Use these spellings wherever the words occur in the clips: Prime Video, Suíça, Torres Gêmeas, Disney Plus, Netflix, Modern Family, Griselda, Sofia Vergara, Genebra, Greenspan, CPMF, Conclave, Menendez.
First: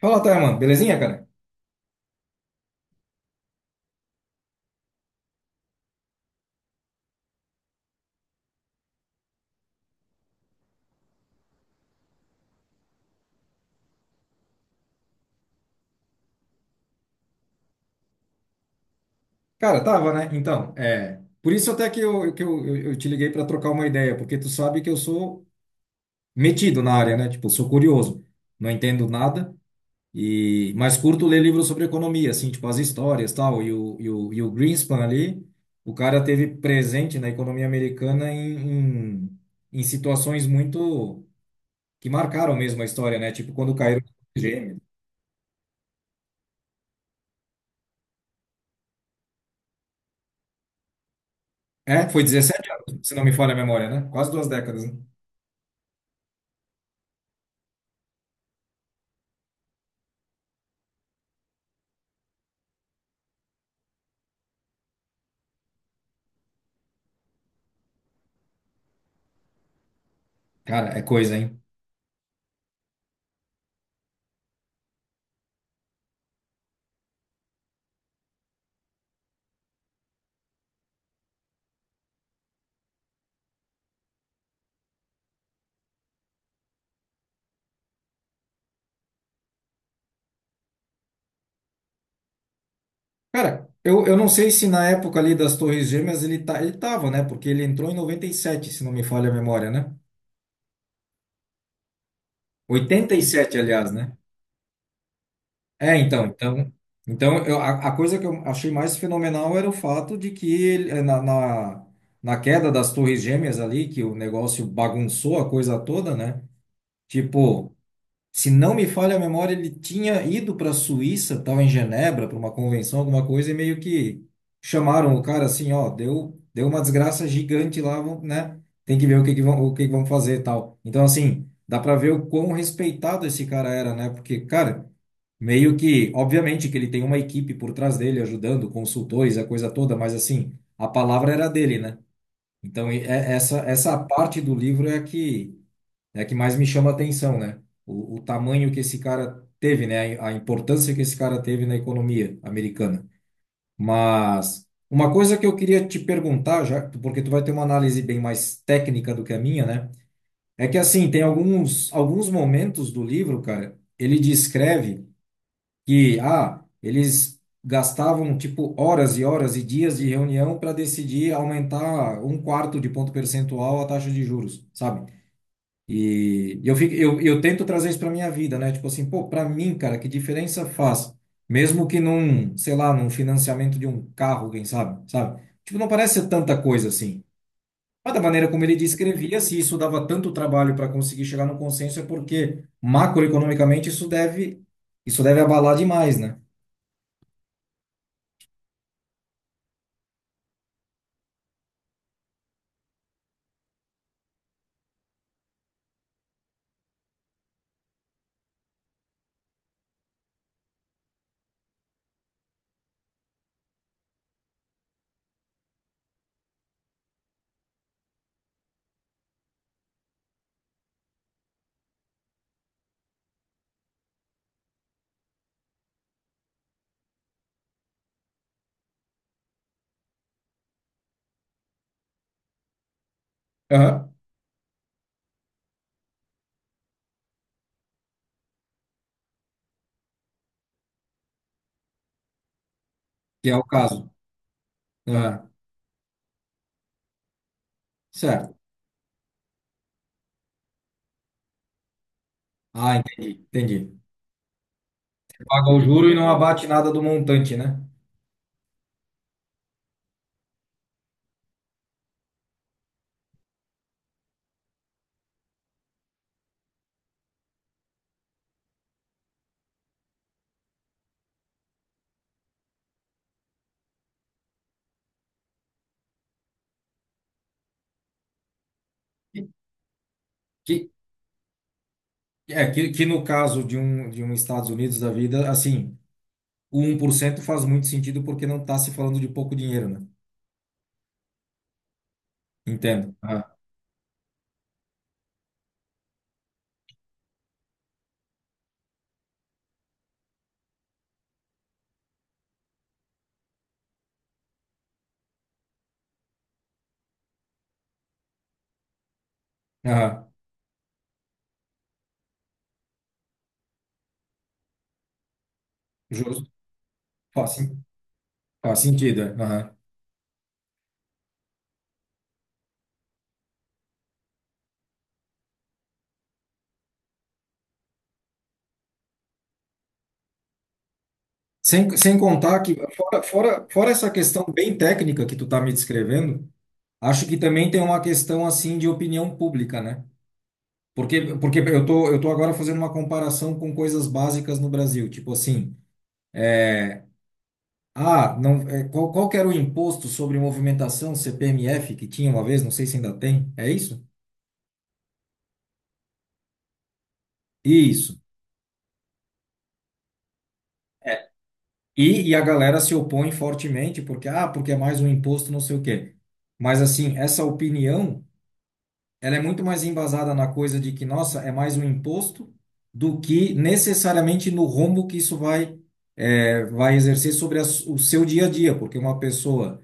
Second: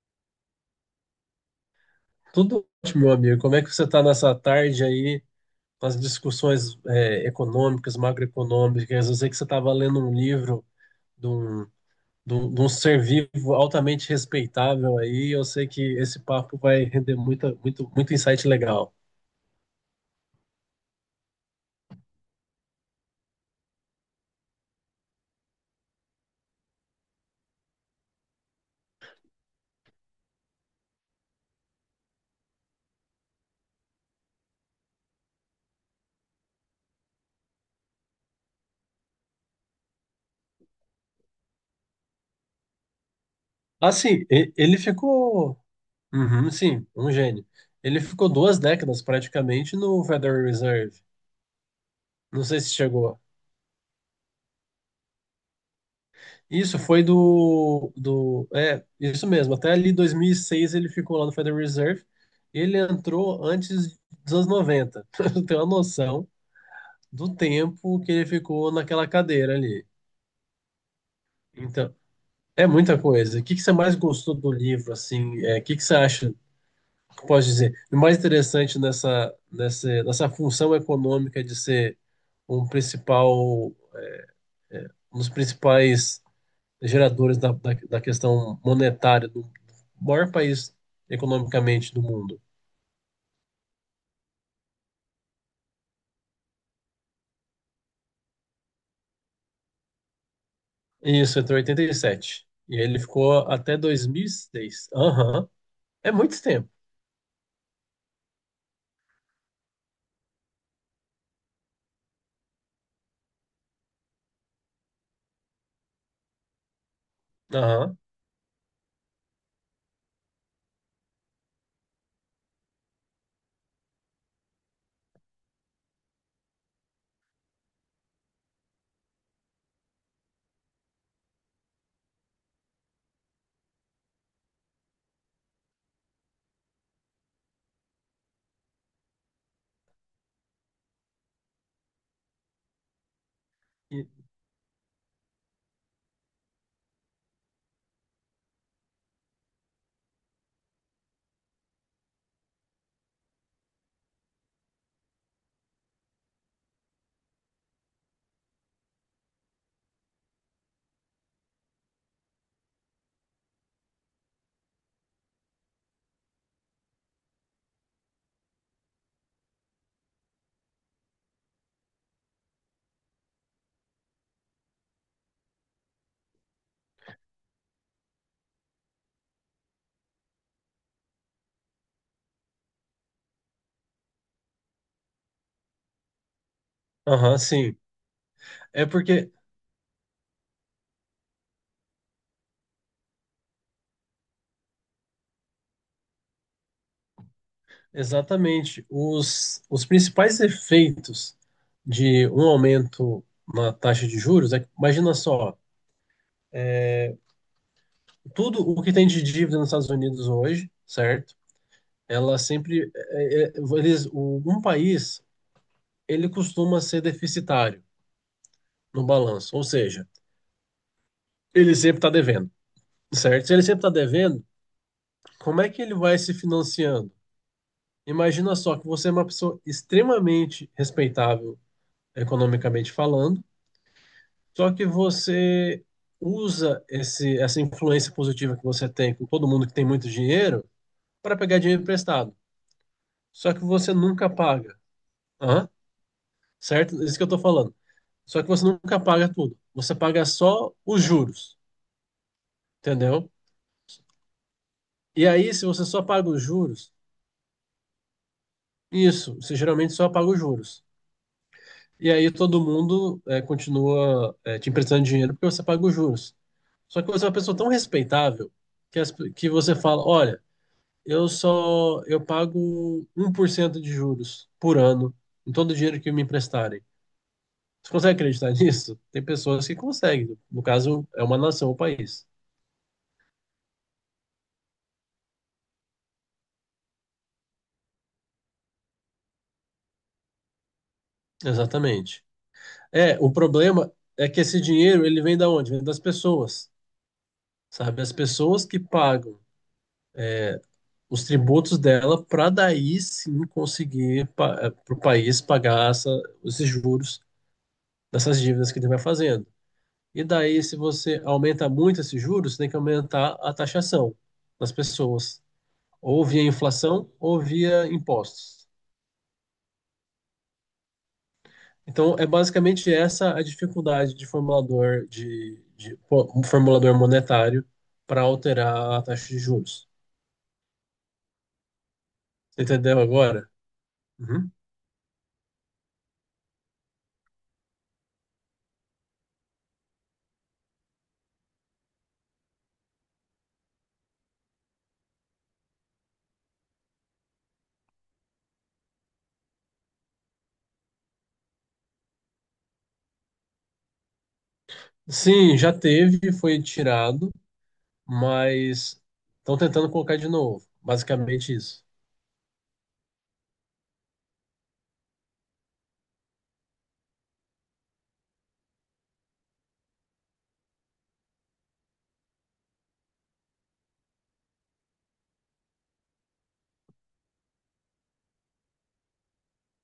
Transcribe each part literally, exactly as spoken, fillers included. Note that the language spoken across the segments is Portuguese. Fala, Taiman, belezinha, cara? Tudo ótimo, meu amigo. Como é que você está nessa tarde aí com as discussões é, econômicas, macroeconômicas? Eu sei que você estava lendo um livro de um, de um, de um ser vivo altamente respeitável aí. Eu sei que esse papo vai render muita, muito, muito insight legal. Cara, tava, né? Então, é. Por isso até que eu, que eu, eu eu te liguei para trocar uma ideia, porque tu sabe que eu sou metido na área, né? Tipo, sou curioso, não entendo nada, e mas curto ler livros sobre economia, assim, tipo as histórias tal. E o, e o, e o Greenspan ali, o cara teve presente na economia americana em, em, em situações muito que marcaram mesmo a história, né? Tipo, quando caíram Assim, os e- ele gêmeos. ficou. Uhum, sim, um gênio. Ele ficou duas décadas praticamente no Federal Reserve. É, foi Não sei dezessete se anos, se chegou. não me falha a memória, né? Quase duas décadas, né? Isso foi do, do. É, isso mesmo. Até ali dois mil e seis ele ficou lá no Federal Reserve. Ele entrou antes dos anos noventa. Pra você uma noção do tempo que ele ficou naquela cadeira ali. Cara, é coisa, hein? Então, é muita coisa. O que que você mais gostou do livro, assim? É, o que que você acha, que eu posso dizer, o mais interessante nessa, nessa, nessa função econômica de ser um principal, um dos principais geradores da, da, da questão monetária do maior país economicamente do mundo. Cara, eu, eu não sei se na época ali das Torres Gêmeas ele, tá, ele tava, né? Porque ele entrou em noventa e sete, se não me falha a memória, né? Isso, entrou em oitenta e sete. E sete. E ele Oitenta e ficou sete, até aliás, né? dois mil e seis. Aham. É, É então, muito tempo. então, então eu, a, a coisa que eu achei mais fenomenal era o fato de que ele, eh, na, na, na queda das Torres Gêmeas ali, que o negócio bagunçou a coisa toda, né? Tipo, Aham. se não me falha a memória, ele tinha ido para a Suíça, estava em Genebra, para uma convenção, alguma coisa, e meio que chamaram o cara assim, ó, deu, deu uma desgraça gigante lá, vamos, né? Tem que ver o que que vão, o que que vão fazer e tal. Então, assim, dá para ver o quão respeitado esse cara era, né? Porque, cara, meio que, obviamente que ele tem uma equipe por trás dele ajudando, consultores, a coisa toda, mas assim, a palavra era dele, né? Então, e- é- essa, essa E- parte do livro é a que né, que mais me chama a atenção, né? O, o tamanho que esse cara teve, né? A importância que esse cara teve na economia americana. Mas uma coisa que eu queria te perguntar, já, porque tu vai ter uma análise bem mais técnica do que a minha, né? É que assim, tem alguns, alguns momentos do livro, cara, ele descreve que, ah, eles gastavam tipo horas e horas e dias de reunião para decidir aumentar um quarto de ponto percentual a taxa de juros, sabe? E eu, fico, eu, eu tento trazer isso para minha vida, né? Tipo assim, pô, para mim, cara, que diferença faz? Mesmo que num, sei lá, num financiamento de um carro, quem sabe, sabe? Tipo, não parece ser tanta coisa assim. Aham, sim. Mas da maneira como ele É porque, descrevia, se isso dava tanto trabalho para conseguir chegar no consenso, é porque macroeconomicamente isso deve, isso deve abalar demais, né? exatamente, os, os principais efeitos de um aumento na taxa de juros é que, imagina só, tudo o que tem de dívida nos Estados Unidos hoje, certo? Ela sempre. é, é, eles, um país ele costuma ser deficitário no balanço, ou seja, ele sempre está devendo, certo? Se ele sempre está devendo, como é que ele vai se financiando? Imagina só que você é uma pessoa extremamente respeitável economicamente falando, Aham. só que você usa esse, essa influência positiva que você tem com todo mundo que tem muito dinheiro para pegar dinheiro emprestado. Que Só é que o você caso. nunca paga. Aham. Hã? Certo? É isso que eu estou falando. Só que Certo. você nunca paga tudo. Você paga só os juros, Ah, entendeu? entendi, entendi. E aí, se Paga o você só juro e não paga os abate juros, nada do montante, né? isso, você geralmente só paga os juros. E aí todo mundo é, continua é, te emprestando dinheiro porque você paga os juros. Só que você é uma pessoa tão respeitável que, as- que você fala, olha, eu só eu pago um por cento de juros por ano em todo o dinheiro que me emprestarem. Você consegue acreditar nisso? Tem pessoas que conseguem. No Que, caso, é uma nação, um país. É, que, que no caso de um, de um Estados Unidos da vida, assim, o um por cento faz muito sentido porque não está se falando de pouco dinheiro, né? Exatamente. Entendo. É, o Aham. problema é que esse dinheiro, ele vem da onde? Vem das pessoas. Sabe? As pessoas que pagam os tributos dela para daí sim conseguir para o país pagar essa, esses juros dessas dívidas que ele vai fazendo. E Aham. daí, se você aumenta muito esses juros, você tem que aumentar a taxação das pessoas, ou via Justo. inflação ou Faz, sen- via impostos. Faz sentido, é. Aham. Então, é basicamente essa a dificuldade de formulador de, de pô, um formulador monetário para alterar a taxa de juros. Sem, sem contar Você que, entendeu fora, agora? fora, fora essa questão Uhum. bem técnica que tu tá me descrevendo, acho que também tem uma questão, assim, de opinião pública, né? Porque, porque eu tô, eu tô agora fazendo uma comparação com coisas básicas no Brasil, tipo assim. é, Ah, não, é, qual, qual que era o imposto sobre movimentação C P M F que tinha uma vez? Não sei se ainda tem. É isso? Sim, já teve, foi tirado, Isso. mas estão tentando colocar de novo. É. Basicamente isso. E, e a galera se opõe fortemente porque, ah, porque é mais um imposto, não sei o quê. Mas, assim, essa opinião, ela é muito mais embasada na coisa de que, nossa, é mais um imposto do que necessariamente no rombo que isso vai, é, vai exercer sobre a s- o seu dia a dia. Porque uma pessoa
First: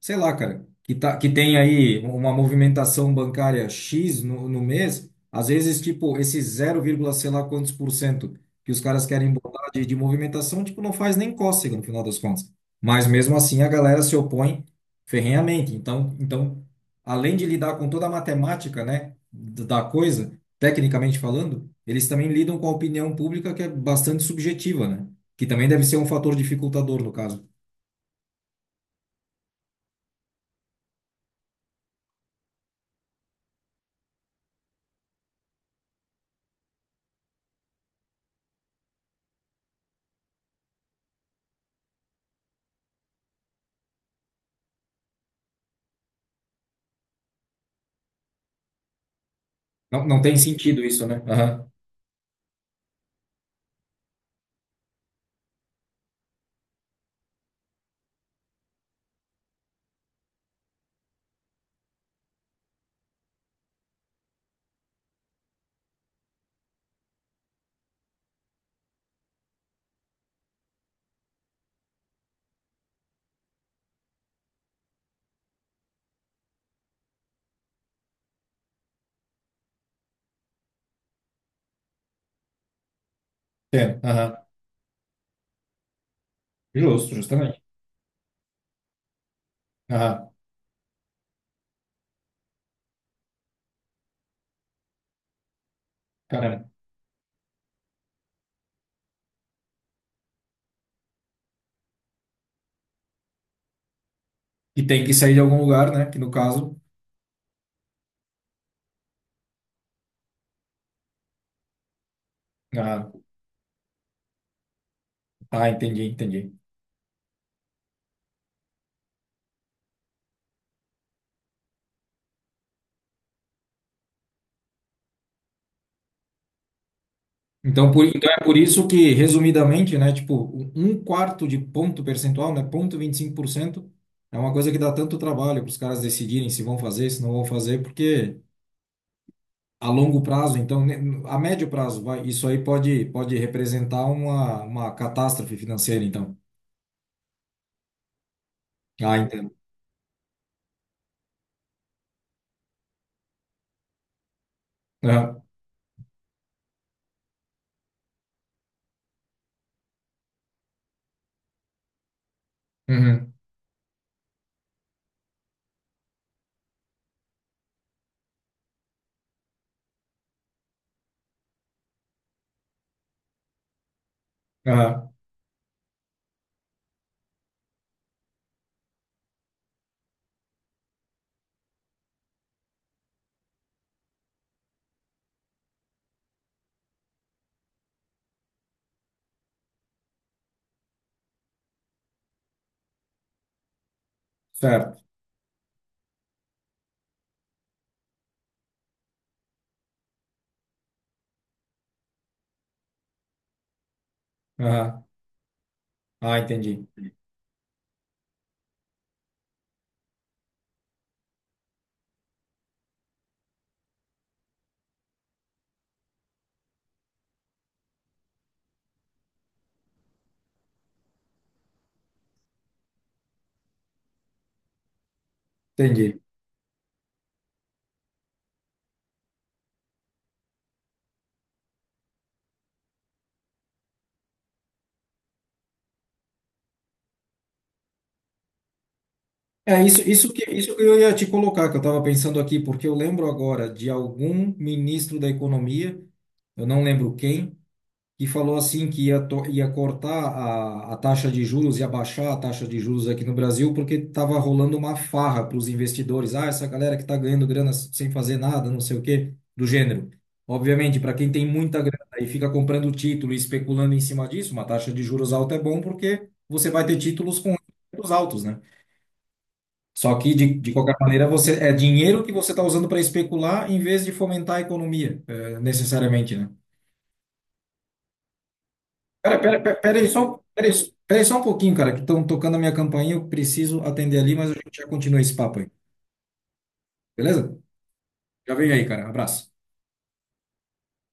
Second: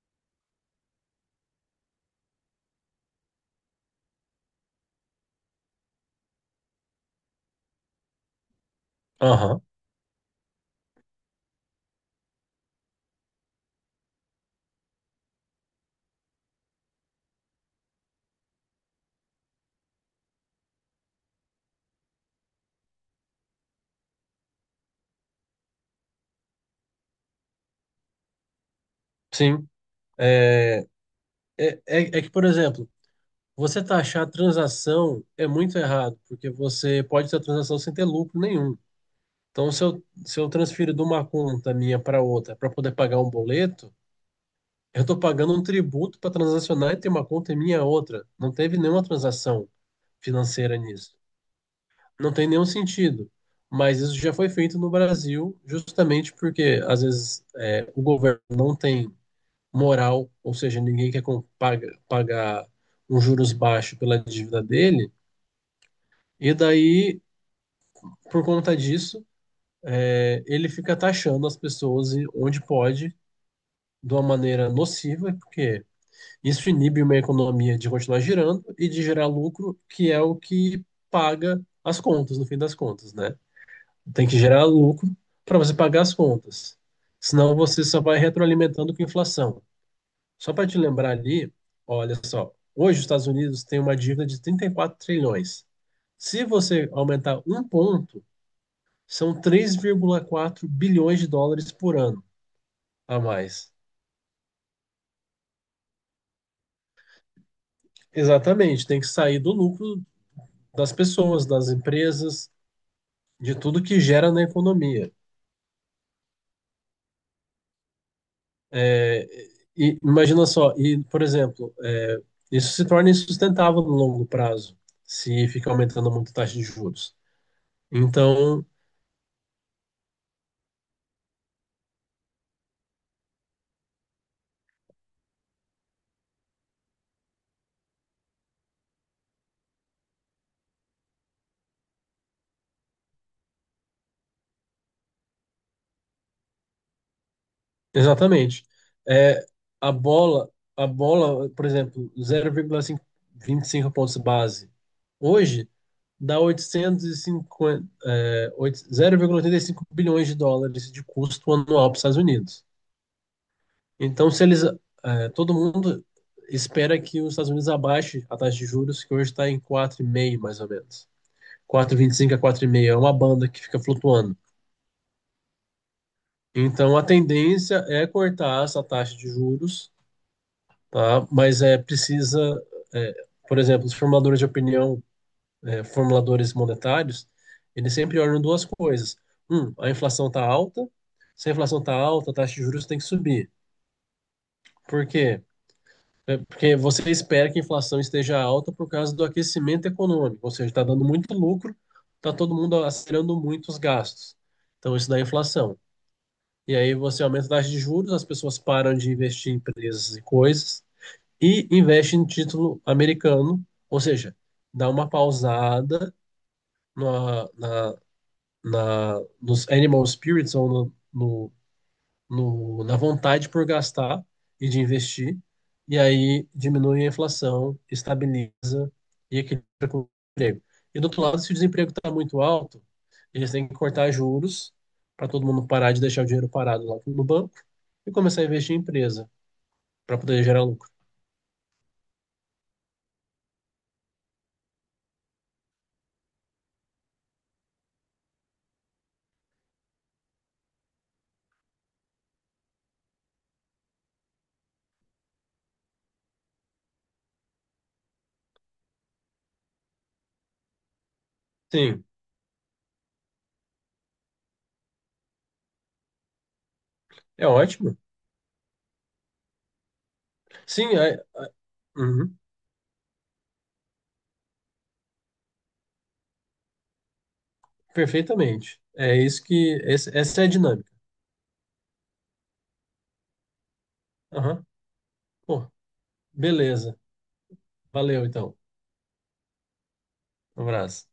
sei lá, cara, que, tá, que tem aí uma movimentação bancária X no, no mês, às vezes, tipo, esse zero vírgula sei lá quantos por cento que os caras querem Aham, botar de, de movimentação, tipo, não faz nem cócega no final das contas. Mas mesmo assim a galera se opõe ferrenhamente. Então, então, além de lidar com toda a matemática, né, d- da coisa, tecnicamente falando, eles também lidam com a opinião pública que é bastante subjetiva, né? Que também deve ser um fator dificultador no caso. sim. É, é, é, é que, por exemplo, você taxar a transação é muito errado, porque você pode ter a transação sem ter lucro nenhum. Então, se eu, se eu transfiro de uma conta minha para outra para poder pagar um boleto, eu estou pagando um tributo para transacionar e ter uma conta minha outra. Não teve nenhuma transação Não, não tem financeira sentido isso, nisso. né? Não tem nenhum sentido. Mas isso já foi feito no Brasil, justamente porque, às vezes, é, o governo não tem moral, ou seja, ninguém quer com- paga- pagar um juros baixo pela dívida dele, e daí, por conta disso, é, ele fica taxando as pessoas e- onde pode, de uma maneira nociva, porque isso inibe uma economia de continuar girando e de gerar lucro, que é o que paga as contas, no fim das contas, né? Entendo. Tem que Aham. gerar lucro para você pagar as contas. Justo, Senão justamente. você só vai retroalimentando com a inflação. Aham. Só para te lembrar ali, olha só, hoje os Estados Unidos têm uma dívida de trinta e quatro trilhões. Se Caramba. você aumentar um ponto, são três vírgula quatro bilhões de dólares por ano a mais. E tem que sair de algum lugar, né? Que no caso. Exatamente, tem que sair do lucro das pessoas, das empresas, Ah, de tudo que gera na economia. tá, entendi, entendi. É, e imagina só, e, por exemplo, é, isso se torna insustentável no longo prazo, se fica aumentando muito a taxa de juros. Então, por, então é por Então, isso que, resumidamente, né? Tipo, um quarto de ponto percentual, né? Ponto vinte e cinco por cento é uma coisa que dá tanto trabalho para os caras decidirem se vão fazer, se não vão fazer, porque a longo prazo, então, né, a médio prazo, vai, isso aí pode, pode representar uma, uma catástrofe financeira, então. exatamente. Ah, É, entendo. a bola, a bola, por exemplo, zero vírgula vinte e cinco pontos base, Aham. hoje dá oitocentos e cinquenta, é, oito- zero vírgula oitenta e cinco bilhões de dólares de custo anual para os Estados Unidos. Uhum. Então, se eles, eh, todo mundo espera que os Estados Unidos abaixe a taxa de juros, que hoje está em quatro vírgula cinco mais ou menos. Quatro vírgula vinte e cinco a quatro vírgula cinco é uma banda que fica flutuando. Aham. Então, a tendência é cortar essa taxa de juros, tá? Mas é precisa, eh, por exemplo, os formuladores de opinião, eh, formuladores monetários, eles sempre olham duas coisas. Um, a inflação está alta. Se a inflação está alta, a taxa de juros tem que subir. Certo. Por quê? É, porque você espera que a inflação esteja alta por causa do aquecimento econômico, ou seja, está dando muito lucro, está todo mundo acelerando muito os gastos. Então, Aham. isso dá inflação. Ah, E entendi. aí você aumenta a taxa de juros, as pessoas param de investir em empresas e coisas e investem em título americano, ou seja, dá uma pausada na, na, na, nos animal spirits ou no, no no, na vontade por gastar e de investir, e Entendi. aí diminui a inflação, estabiliza e equilibra com o emprego. E do outro lado, se o desemprego está muito alto, eles têm que cortar juros para todo mundo parar de deixar o dinheiro parado lá no banco e começar a investir em empresa É isso, para isso poder que, gerar isso que lucro. eu ia te colocar, que eu estava pensando aqui, porque eu lembro agora de algum ministro da economia, eu não lembro quem, que falou assim que ia, to- ia cortar a, a taxa de juros, ia baixar a taxa de juros aqui no Brasil, porque estava rolando uma farra para os investidores. Ah, essa galera que está ganhando grana s- sem fazer nada, não sei o quê, do gênero. Obviamente, para quem tem muita grana Sim, e fica comprando título e especulando em cima disso, uma taxa de juros alta é bom porque você vai ter títulos é com ótimo. juros altos, né? Só que, de, de Sim, qualquer é, é- maneira, você é dinheiro que uhum, você está usando para especular em vez de fomentar a economia, é, necessariamente, né? perfeitamente. É Pera, isso pera, que. pera, pera aí esse- só, Essa é a pera aí, dinâmica. pera aí só um pouquinho, cara, que estão tocando a minha campainha, eu preciso atender ali, mas a Aham. gente já continua esse papo aí, Pô, beleza. beleza? Valeu, Já então. vem aí, cara. Abraço. Um abraço.